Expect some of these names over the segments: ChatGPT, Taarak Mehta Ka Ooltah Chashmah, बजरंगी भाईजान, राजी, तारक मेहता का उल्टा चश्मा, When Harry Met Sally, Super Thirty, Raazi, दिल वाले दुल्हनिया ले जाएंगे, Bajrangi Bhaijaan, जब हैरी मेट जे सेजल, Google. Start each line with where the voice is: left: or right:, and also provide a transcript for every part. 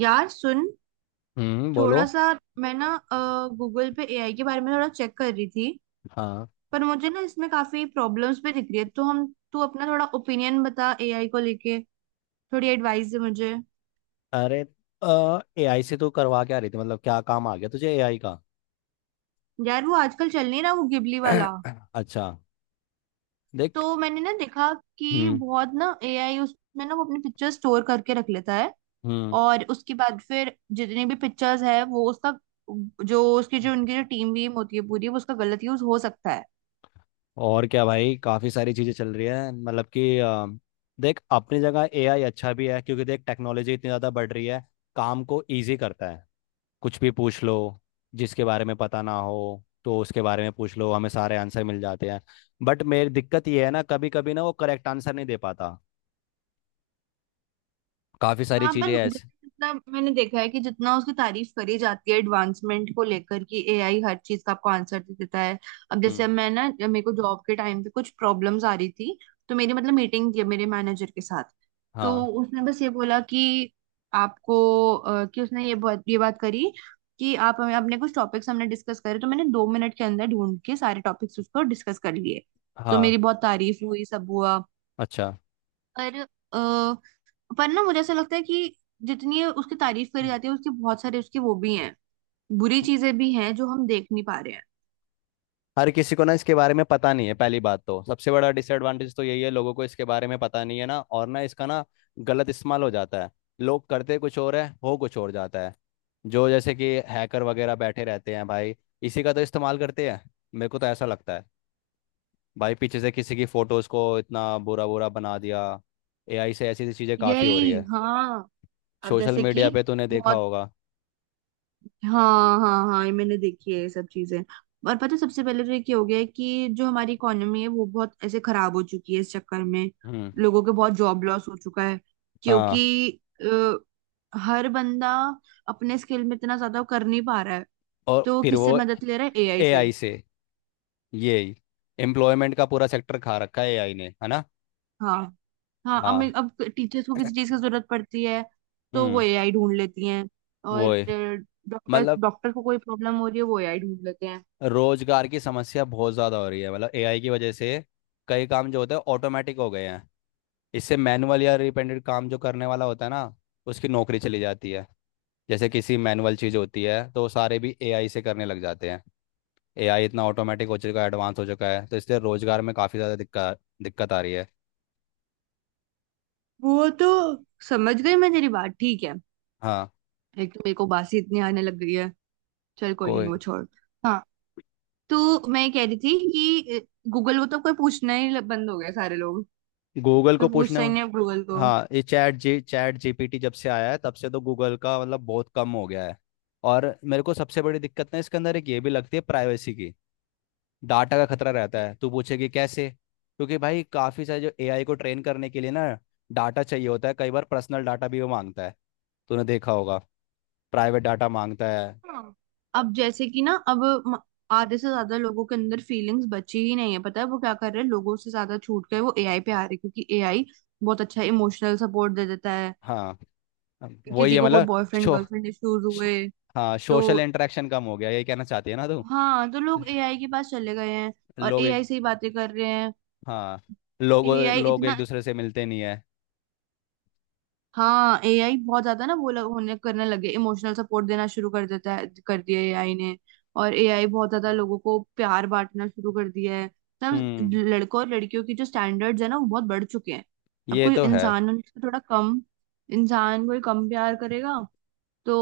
right: यार सुन।
left: हम्म,
right: थोड़ा
left: बोलो।
right: सा मैं गूगल पे एआई के बारे में थोड़ा चेक कर रही थी।
left: हाँ।
right: पर मुझे इसमें काफी प्रॉब्लम्स भी दिख रही है तो हम तू अपना थोड़ा ओपिनियन बता, एआई को लेके थोड़ी एडवाइस दे मुझे।
left: अरे, एआई से तू करवा क्या रही थी? मतलब क्या काम आ गया तुझे एआई का?
right: यार वो आजकल चल नहीं रहा वो गिबली वाला।
left: अच्छा, देख।
right: तो मैंने देखा कि
left: हम्म
right: बहुत एआई उसमें वो अपनी पिक्चर स्टोर करके रख लेता है।
left: हम्म
right: और उसके बाद फिर जितनी भी पिक्चर्स है वो उसका जो उसकी जो उनकी जो टीम वीम होती है पूरी, वो उसका गलत यूज हो सकता है।
left: और क्या भाई, काफ़ी सारी चीज़ें चल रही है। मतलब कि देख, अपनी जगह एआई अच्छा भी है क्योंकि देख टेक्नोलॉजी इतनी ज़्यादा बढ़ रही है। काम को इजी करता है। कुछ भी पूछ लो, जिसके बारे में पता ना हो तो उसके बारे में पूछ लो, हमें सारे आंसर मिल जाते हैं। बट मेरी दिक्कत ये है ना, कभी कभी ना वो करेक्ट आंसर नहीं दे पाता। काफ़ी सारी
right: हाँ
left: चीज़ें
right: पर
left: ऐसे।
right: जैसे मतलब मैंने देखा है कि जितना उसकी तारीफ करी जाती है एडवांसमेंट को लेकर, कि एआई हर चीज का आपको आंसर दे देता है। अब जैसे मैं जब मेरे को जॉब के टाइम पे कुछ प्रॉब्लम्स आ रही थी, तो मेरी मतलब मीटिंग थी मेरे मैनेजर के साथ। तो
left: हाँ,
right: उसने बस ये बोला कि आपको उसने ये बात करी कि आप हमें अपने कुछ टॉपिक्स हमने डिस्कस करे। तो मैंने दो मिनट के अंदर ढूंढ के सारे टॉपिक्स उसको डिस्कस कर लिए। तो
left: हाँ,
right: मेरी बहुत तारीफ हुई, सब हुआ।
left: अच्छा।
right: पर अ, पर मुझे ऐसा लगता है कि जितनी ये उसकी तारीफ करी
left: हम्म।
right: जाती है, उसके बहुत सारे उसके वो भी हैं, बुरी चीजें भी हैं जो हम देख नहीं पा रहे हैं।
left: हर किसी को ना इसके बारे में पता नहीं है। पहली बात तो सबसे बड़ा डिसएडवांटेज तो यही है, लोगों को इसके बारे में पता नहीं है ना, और ना इसका ना गलत इस्तेमाल हो जाता है। लोग करते कुछ और है, हो कुछ और जाता है। जो जैसे कि हैकर वगैरह बैठे रहते हैं भाई, इसी का तो इस्तेमाल करते हैं। मेरे को तो ऐसा लगता है भाई, पीछे से किसी की फोटोज को इतना बुरा बुरा बना दिया। एआई से ऐसी ऐसी चीज़ें काफ़ी हो रही
right: यही
left: है।
right: हाँ। अब
left: सोशल
right: जैसे कि
left: मीडिया पे तूने देखा
right: बहुत।
left: होगा।
right: हाँ हाँ हाँ, ये मैंने देखी है ये सब चीजें। और पता है, सबसे पहले तो ये क्या हो गया है कि जो हमारी इकोनॉमी है वो बहुत ऐसे खराब हो चुकी है इस चक्कर में।
left: हम्म।
right: लोगों के बहुत जॉब लॉस हो चुका है,
left: हाँ,
right: क्योंकि हर बंदा अपने स्किल में इतना ज्यादा कर नहीं पा रहा है।
left: और
right: तो
left: फिर
right: किससे
left: वो
right: मदद ले रहा है? एआई से।
left: एआई से, ये एम्प्लॉयमेंट का पूरा सेक्टर खा रखा है एआई ने, है ना।
right: हाँ हाँ।
left: हाँ।
right: अब टीचर्स को किसी चीज की जरूरत पड़ती है तो वो
left: हम्म।
right: एआई ढूंढ लेती हैं। और
left: वो है।
right: डॉक्टर
left: मतलब
right: डॉक्टर को कोई प्रॉब्लम हो रही है वो एआई ढूंढ लेते हैं।
left: रोजगार की समस्या बहुत ज़्यादा हो रही है, मतलब एआई की वजह से। कई काम जो होते हैं ऑटोमेटिक हो गए हैं। इससे मैनुअल या रिपेंडेंट काम जो करने वाला होता है ना, उसकी नौकरी चली जाती है। जैसे किसी मैनुअल चीज़ होती है तो वो सारे भी एआई से करने लग जाते हैं। एआई इतना ऑटोमेटिक हो चुका है, एडवांस हो चुका है, तो इसलिए रोजगार में काफ़ी ज़्यादा दिक्कत दिक्कत आ रही है।
right: वो तो समझ गई मैं तेरी बात, ठीक है।
left: हाँ।
right: एक तो मेरे को बासी इतनी आने लग गई है। चल कोई नहीं,
left: कोई।
right: वो छोड़। हाँ तो मैं ये कह रही थी कि गूगल को तो कोई पूछना ही बंद हो गया सारे लोग।
left: गूगल
right: कोई
left: को पूछना।
right: पूछता ही नहीं अब गूगल को।
left: हाँ, ये चैट जीपीटी जब से आया है तब से तो गूगल का मतलब बहुत कम हो गया है। और मेरे को सबसे बड़ी दिक्कत ना इसके अंदर एक ये भी लगती है, प्राइवेसी की। डाटा का खतरा रहता है। तू पूछेगी कैसे? क्योंकि भाई काफ़ी सारे, जो एआई को ट्रेन करने के लिए ना, डाटा चाहिए होता है, कई बार पर्सनल डाटा भी वो मांगता है। तूने देखा होगा। प्राइवेट डाटा मांगता है।
right: हाँ। अब जैसे कि म- आधे से ज्यादा लोगों के अंदर फीलिंग्स बची ही नहीं है। पता है वो क्या कर रहे हैं? लोगों से ज्यादा छूट गए, वो एआई पे आ रहे हैं, क्योंकि एआई बहुत अच्छा इमोशनल सपोर्ट दे देता है।
left: हाँ, वही
right: किसी
left: है
right: को कोई
left: मतलब।
right: बॉयफ्रेंड
left: शो
right: गर्लफ्रेंड इश्यूज
left: श-
right: हुए
left: हाँ,
right: तो
left: सोशल इंटरेक्शन कम हो गया, ये कहना चाहती है ना तू।
right: हाँ तो लोग एआई के पास चले गए हैं और
left: लोग एक।
right: एआई से ही बातें कर रहे हैं।
left: हाँ, लोग,
right: एआई
left: लोग एक
right: इतना।
left: दूसरे से मिलते नहीं है।
right: हाँ एआई बहुत ज्यादा होने करने लगे, इमोशनल सपोर्ट देना शुरू कर देता है, कर दिया एआई ने। और एआई बहुत ज्यादा लोगों को प्यार बांटना शुरू कर दिया है। तब
left: हम्म,
right: लड़कों और लड़कियों की जो स्टैंडर्ड्स है ना वो बहुत बढ़ चुके हैं। अब
left: ये
right: कोई
left: तो है।
right: इंसान उनको थोड़ा कम, इंसान कोई कम प्यार करेगा तो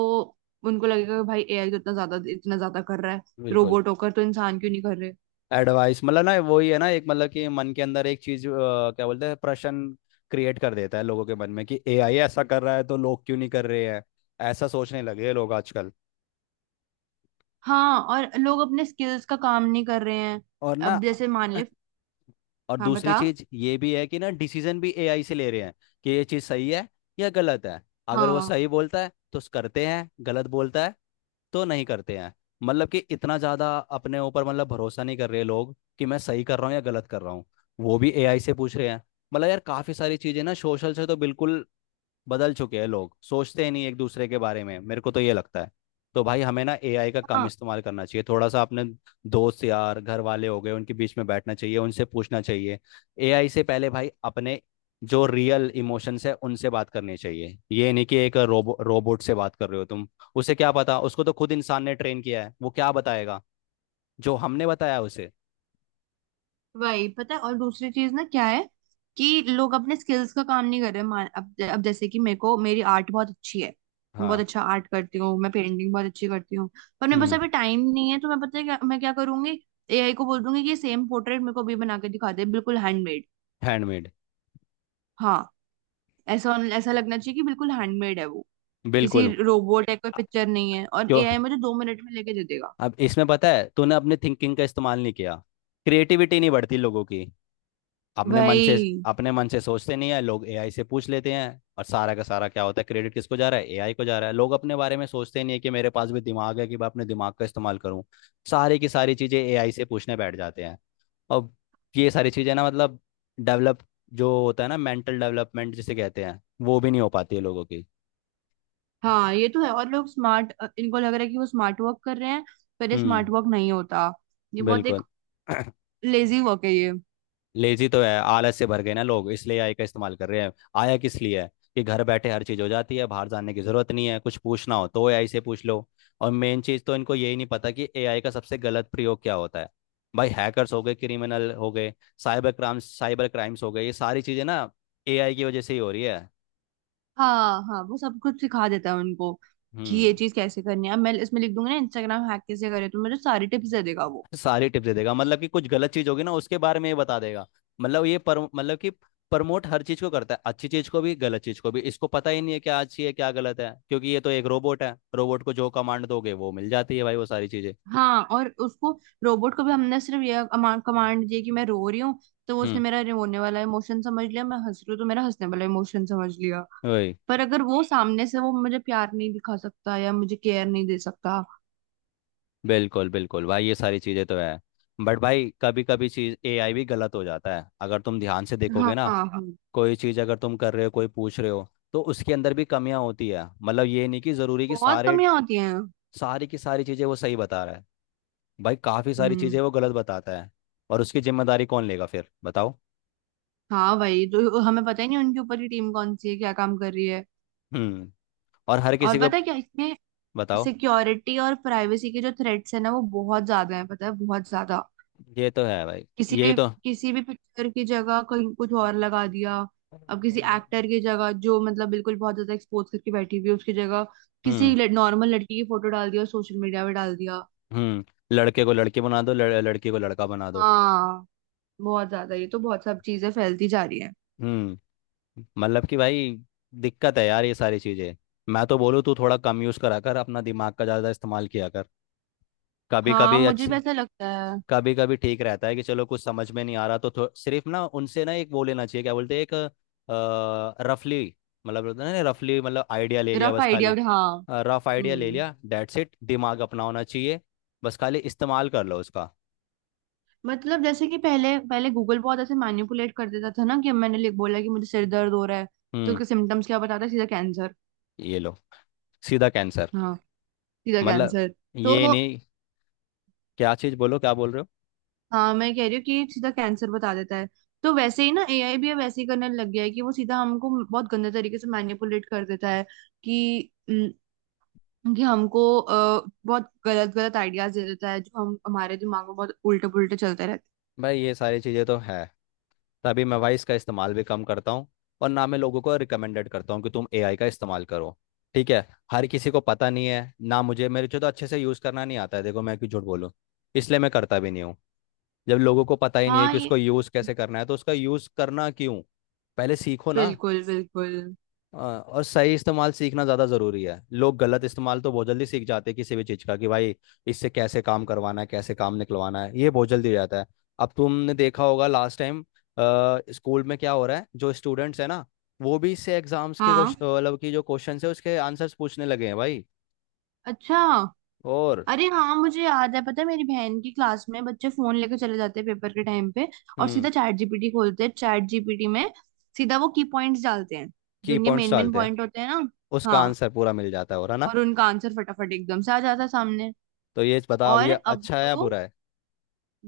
right: उनको लगेगा कि भाई एआई तो इतना ज्यादा कर रहा है,
left: बिल्कुल।
right: रोबोट होकर तो इंसान क्यों नहीं कर रहे।
left: एडवाइस मतलब ना वही है ना, एक मतलब कि मन के अंदर एक चीज क्या बोलते हैं, प्रश्न क्रिएट कर देता है लोगों के मन में, कि एआई ऐसा कर रहा है तो लोग क्यों नहीं कर रहे हैं। ऐसा सोचने लगे हैं लोग आजकल।
right: हाँ और लोग अपने स्किल्स का काम नहीं कर रहे हैं।
left: और ना
right: अब जैसे मान ले।
left: और
right: हाँ
left: दूसरी
right: बता।
left: चीज ये भी है कि ना, डिसीजन भी एआई से ले रहे हैं, कि ये चीज सही है या गलत है। अगर वो
right: हाँ
left: सही बोलता है तो करते हैं, गलत बोलता है तो नहीं करते हैं। मतलब कि इतना ज्यादा अपने ऊपर मतलब भरोसा नहीं कर रहे लोग, कि मैं सही कर रहा हूँ या गलत कर रहा हूँ, वो भी एआई से पूछ रहे हैं। मतलब यार काफी सारी चीजें ना, सोशल से तो बिल्कुल बदल चुके हैं लोग, सोचते ही नहीं एक दूसरे के बारे में, मेरे को तो ये लगता है। तो भाई हमें ना एआई का कम
right: हाँ
left: इस्तेमाल करना चाहिए, थोड़ा सा अपने दोस्त यार घर वाले हो गए उनके बीच में बैठना चाहिए, उनसे पूछना चाहिए। एआई से पहले भाई अपने जो रियल इमोशंस है उनसे बात करनी चाहिए, ये नहीं कि एक रोबोट से बात कर रहे हो तुम। उसे क्या पता, उसको तो खुद इंसान ने ट्रेन किया है, वो क्या बताएगा जो हमने बताया उसे।
right: वही। पता है और दूसरी चीज ना क्या है कि लोग अपने स्किल्स का काम नहीं कर रहे। मान अब जैसे कि मेरे को मेरी आर्ट बहुत अच्छी है, मैं बहुत
left: हाँ।
right: अच्छा आर्ट करती हूँ, मैं पेंटिंग बहुत अच्छी करती हूँ। पर मेरे पास
left: हम्म।
right: अभी टाइम नहीं है तो मैं पता है क्या मैं क्या करूंगी? एआई को बोल दूंगी कि सेम पोर्ट्रेट मेरे को अभी बना के दिखा दे, बिल्कुल हैंडमेड।
left: हैंडमेड।
right: हाँ, ऐसा ऐसा लगना चाहिए कि बिल्कुल हैंडमेड है वो, किसी
left: बिल्कुल।
right: रोबोट या कोई
left: अ-
right: पिक्चर नहीं है। और
left: क्यों?
right: एआई मुझे दो मिनट में लेके दे देगा।
left: अब इसमें पता है, तूने अपने थिंकिंग का इस्तेमाल नहीं किया। क्रिएटिविटी नहीं बढ़ती लोगों की। अपने मन से,
right: भाई।
left: अपने मन से सोचते नहीं है लोग, एआई से पूछ लेते हैं, और सारा का सारा क्या होता है, क्रेडिट किसको जा रहा है, एआई को जा रहा है। लोग अपने बारे में सोचते नहीं है, कि मेरे पास भी दिमाग है, कि मैं अपने दिमाग का इस्तेमाल करूं। सारी की सारी चीजें एआई से पूछने बैठ जाते हैं। और ये सारी चीजें ना, मतलब डेवलप जो होता है ना, मेंटल डेवलपमेंट जिसे कहते हैं, वो भी नहीं हो पाती है लोगों की।
right: हाँ ये तो है। और लोग स्मार्ट, इनको लग रहा है कि वो स्मार्ट वर्क कर रहे हैं, पर ये
left: हम्म।
right: स्मार्ट वर्क नहीं होता। ये बहुत एक
left: बिल्कुल।
right: लेजी वर्क है ये।
left: लेजी तो है, आलस से भर गए ना लोग, इसलिए एआई का इस्तेमाल कर रहे हैं। आया किस लिए है? कि घर बैठे हर चीज़ हो जाती है, बाहर जाने की ज़रूरत नहीं है, कुछ पूछना हो तो एआई से पूछ लो। और मेन चीज़ तो इनको यही नहीं पता कि एआई का सबसे गलत प्रयोग क्या होता है। भाई हैकर्स हो गए, क्रिमिनल हो गए, साइबर क्राइम, साइबर क्राइम्स हो गए, ये सारी चीज़ें ना एआई की वजह से ही हो रही है।
right: हाँ हाँ वो सब कुछ सिखा देता है उनको कि ये
left: हम्म।
right: चीज कैसे करनी है। अब मैं इसमें लिख दूंगी ना इंस्टाग्राम हैक कैसे करे, तो मुझे सारी टिप्स दे देगा वो।
left: सारी टिप्स दे देगा, मतलब कि कुछ गलत चीज होगी ना उसके बारे में ये बता देगा। मतलब ये, पर मतलब कि प्रमोट हर चीज को करता है, अच्छी चीज को भी गलत चीज को भी, इसको पता ही नहीं है क्या अच्छी है क्या गलत है, क्योंकि ये तो एक रोबोट है, रोबोट को जो कमांड दोगे वो मिल जाती है भाई, वो सारी चीजें।
right: हाँ और उसको, रोबोट को भी हमने सिर्फ ये कमांड दी कि मैं रो रही हूँ, तो
left: हम्म,
right: उसने मेरा रोने वाला इमोशन समझ लिया, मैं हंस रही हूँ तो मेरा हंसने वाला इमोशन समझ लिया।
left: वही।
right: पर अगर वो सामने से वो मुझे प्यार नहीं दिखा सकता या मुझे केयर नहीं दे सकता।
left: बिल्कुल बिल्कुल भाई, ये सारी चीजें तो है। बट भाई कभी कभी चीज एआई भी गलत हो जाता है, अगर तुम ध्यान से देखोगे
right: हाँ
left: ना।
right: हाँ।
left: कोई चीज अगर तुम कर रहे हो, कोई पूछ रहे हो, तो उसके अंदर भी कमियां होती है। मतलब ये नहीं कि जरूरी कि
right: बहुत
left: सारे
right: कमियां होती हैं।
left: सारी की सारी चीजें वो सही बता रहा है। भाई काफी सारी
right: हम्म।
left: चीजें वो गलत बताता है। और उसकी जिम्मेदारी कौन लेगा फिर, बताओ?
right: हाँ भाई तो हमें पता ही नहीं उनके ऊपर की टीम कौन सी है, क्या काम कर रही है।
left: हम्म। और हर
right: और
left: किसी को।
right: पता है क्या इसमें,
left: बताओ,
right: सिक्योरिटी और प्राइवेसी के जो थ्रेट्स है ना वो बहुत ज्यादा है। पता है बहुत ज्यादा।
left: ये तो है भाई,
right: किसी
left: यही
right: भी
left: तो।
right: किसी भी पिक्चर की जगह कहीं कुछ और लगा दिया। अब किसी एक्टर की जगह जो मतलब बिल्कुल बहुत ज्यादा एक्सपोज करके बैठी हुई है, उसकी जगह
left: हम्म।
right: किसी नॉर्मल लड़की की फोटो डाल दिया और सोशल मीडिया पे डाल दिया।
left: हम्म। लड़के को लड़की बना दो, लड़की को लड़का बना दो।
right: हाँ, बहुत ज्यादा ये तो बहुत सब चीजें फैलती जा रही है।
left: हम्म। मतलब कि भाई, दिक्कत है यार ये सारी चीजें। मैं तो बोलूँ तू थोड़ा कम यूज करा कर, अपना दिमाग का ज्यादा इस्तेमाल किया कर। कभी
right: हाँ
left: कभी
right: मुझे भी
left: अच्छी,
right: ऐसा लगता है।
left: कभी कभी ठीक रहता है, कि चलो कुछ समझ में नहीं आ रहा तो सिर्फ ना उनसे ना एक वो लेना चाहिए, क्या बोलते हैं, एक रफली, मतलब होता है ना रफली, मतलब आइडिया ले लिया
right: रफ
left: बस
right: आइडिया
left: खाली।
right: हाँ।
left: रफ आइडिया ले
right: हम्म।
left: लिया, दैट्स इट, दिमाग अपना होना चाहिए। बस खाली इस्तेमाल कर लो उसका।
right: मतलब जैसे कि पहले पहले गूगल बहुत ऐसे मैनिपुलेट कर देता था ना, कि मैंने लिख बोला कि मुझे सिर दर्द हो रहा है, तो
left: हम्म।
right: उसके सिम्टम्स क्या बताता है? सीधा कैंसर।
left: ये लो, सीधा कैंसर।
right: हाँ, सीधा
left: मतलब
right: कैंसर। तो
left: ये नहीं, क्या चीज़ बोलो, क्या बोल रहे हो।
right: हाँ मैं कह रही हूँ कि सीधा कैंसर बता देता है। तो वैसे ही ना एआई भी अब वैसे ही करने लग गया है कि वो सीधा हमको बहुत गंदे तरीके से मैनिपुलेट कर देता है। कि हम्म, कि हमको अ, बहुत गलत गलत आइडियाज दे देता है जो हम हमारे दिमाग में बहुत उल्टे पुल्टे चलते रहते
left: भाई ये सारी चीज़ें तो है। तभी मैं भाई इसका इस्तेमाल भी कम करता हूँ, और ना मैं लोगों को रिकमेंडेड करता हूँ कि तुम एआई का इस्तेमाल करो। ठीक है। हर किसी को पता नहीं है ना, मुझे, मेरे को तो अच्छे से यूज़ करना नहीं आता है, देखो मैं क्यों झूठ बोलूँ। इसलिए मैं करता भी नहीं हूँ। जब लोगों को पता ही
right: हैं।
left: नहीं है
right: हाँ
left: कि
right: ये।
left: उसको यूज़ कैसे करना है तो उसका यूज़ करना क्यों? पहले सीखो ना।
right: बिल्कुल बिल्कुल।
left: हाँ, और सही इस्तेमाल सीखना ज़्यादा ज़रूरी है। लोग गलत इस्तेमाल तो बहुत जल्दी सीख जाते हैं किसी भी चीज़ का, कि भाई इससे कैसे काम करवाना है, कैसे काम निकलवाना है, ये बहुत जल्दी हो जाता है। अब तुमने देखा होगा लास्ट टाइम, स्कूल में क्या हो रहा है, जो स्टूडेंट्स है ना, वो भी इससे एग्जाम्स के
right: हाँ।
left: क्वेश्चन, मतलब की जो क्वेश्चन है उसके आंसर्स पूछने लगे हैं भाई।
right: अच्छा।
left: और
right: अरे हाँ मुझे याद है, पता है मेरी बहन की क्लास में बच्चे फोन लेके चले जाते हैं पेपर के टाइम पे। और
left: हम्म,
right: सीधा चैट जीपीटी खोलते हैं, चैट जीपीटी में सीधा वो की पॉइंट्स डालते हैं जो
left: की
right: उनके
left: पॉइंट्स
right: मेन मेन
left: डालते हैं,
right: पॉइंट होते हैं ना।
left: उसका
right: हाँ,
left: आंसर पूरा मिल जाता है, और है ना।
right: और उनका आंसर फटाफट एकदम से आ जाता है सामने।
left: तो ये बताओ अब
right: और
left: ये
right: अब
left: अच्छा है या
right: तो
left: बुरा है?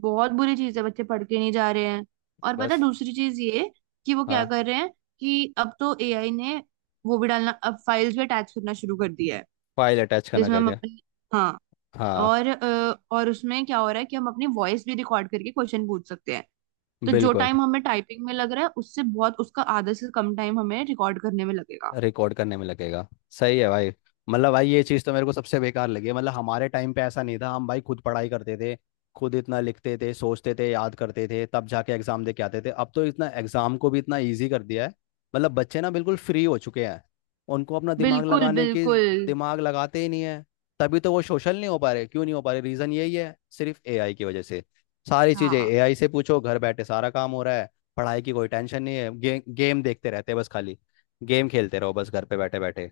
right: बहुत बुरी चीज है, बच्चे पढ़ के नहीं जा रहे हैं। और पता है
left: बस।
right: दूसरी चीज ये कि वो क्या
left: हाँ,
right: कर रहे हैं, कि अब तो एआई ने वो भी डालना अब फाइल्स भी अटैच करना शुरू कर दिया है
left: फाइल अटैच करना
right: जिसमें
left: कर
right: हम
left: दिया।
right: अपनी, हाँ,
left: हाँ,
right: और उसमें क्या हो रहा है कि हम अपनी वॉइस भी रिकॉर्ड करके क्वेश्चन पूछ सकते हैं। तो जो
left: बिल्कुल,
right: टाइम हमें टाइपिंग में लग रहा है उससे बहुत उसका आधा से कम टाइम हमें रिकॉर्ड करने में लगेगा।
left: रिकॉर्ड करने में लगेगा। सही है भाई। मतलब भाई ये चीज़ तो मेरे को सबसे बेकार लगी है, मतलब हमारे टाइम पे ऐसा नहीं था, हम भाई खुद पढ़ाई करते थे, खुद इतना लिखते थे, सोचते थे, याद करते थे, तब जाके एग्जाम दे के आते थे। अब तो इतना एग्जाम को भी इतना ईजी कर दिया है, मतलब बच्चे ना बिल्कुल फ्री हो चुके हैं, उनको अपना दिमाग
right: बिल्कुल
left: लगाने की।
right: बिल्कुल।
left: दिमाग लगाते ही नहीं है। तभी तो वो सोशल नहीं हो पा रहे, क्यों नहीं हो पा रहे, रीज़न यही है, सिर्फ एआई की वजह से। सारी चीज़ें
right: हाँ
left: एआई से पूछो, घर बैठे सारा काम हो रहा है। पढ़ाई की कोई टेंशन नहीं है, गेम देखते रहते हैं बस खाली। गेम खेलते रहो बस घर पे बैठे बैठे।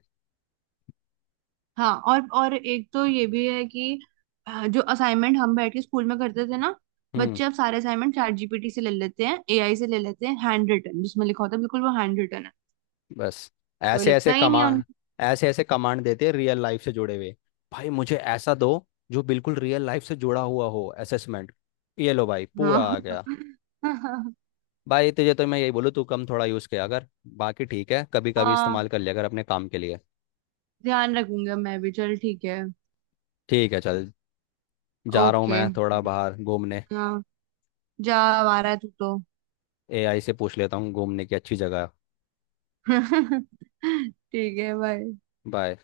right: हाँ और एक तो ये भी है कि जो असाइनमेंट हम बैठ के स्कूल में करते थे ना,
left: हम्म।
right: बच्चे अब सारे असाइनमेंट चैट जीपीटी से ले लेते हैं, एआई से ले लेते हैं, हैंड रिटन जिसमें लिखा होता है बिल्कुल वो हैंड रिटन है,
left: बस
right: कोई
left: ऐसे ऐसे
right: लिखता ही
left: कमा
right: नहीं है उनको।
left: ऐसे ऐसे कमांड देते हैं, रियल लाइफ से जुड़े हुए। भाई मुझे ऐसा दो, जो बिल्कुल रियल लाइफ से जुड़ा हुआ हो, असेसमेंट। ये लो भाई, पूरा
right: हाँ
left: आ गया। भाई तुझे तो मैं यही बोलूँ, तू कम थोड़ा यूज़ किया अगर, बाकी ठीक है, कभी कभी
right: हाँ
left: इस्तेमाल कर लिया अगर अपने काम के लिए।
right: ध्यान रखूंगा, मैं भी चल ठीक है।
left: ठीक है, चल। जा रहा हूँ
right: ओके
left: मैं थोड़ा बाहर घूमने।
right: हाँ जा, आ रहा है तू तो।
left: एआई से पूछ लेता हूँ घूमने की अच्छी जगह।
right: ठीक है बाय।
left: बाय।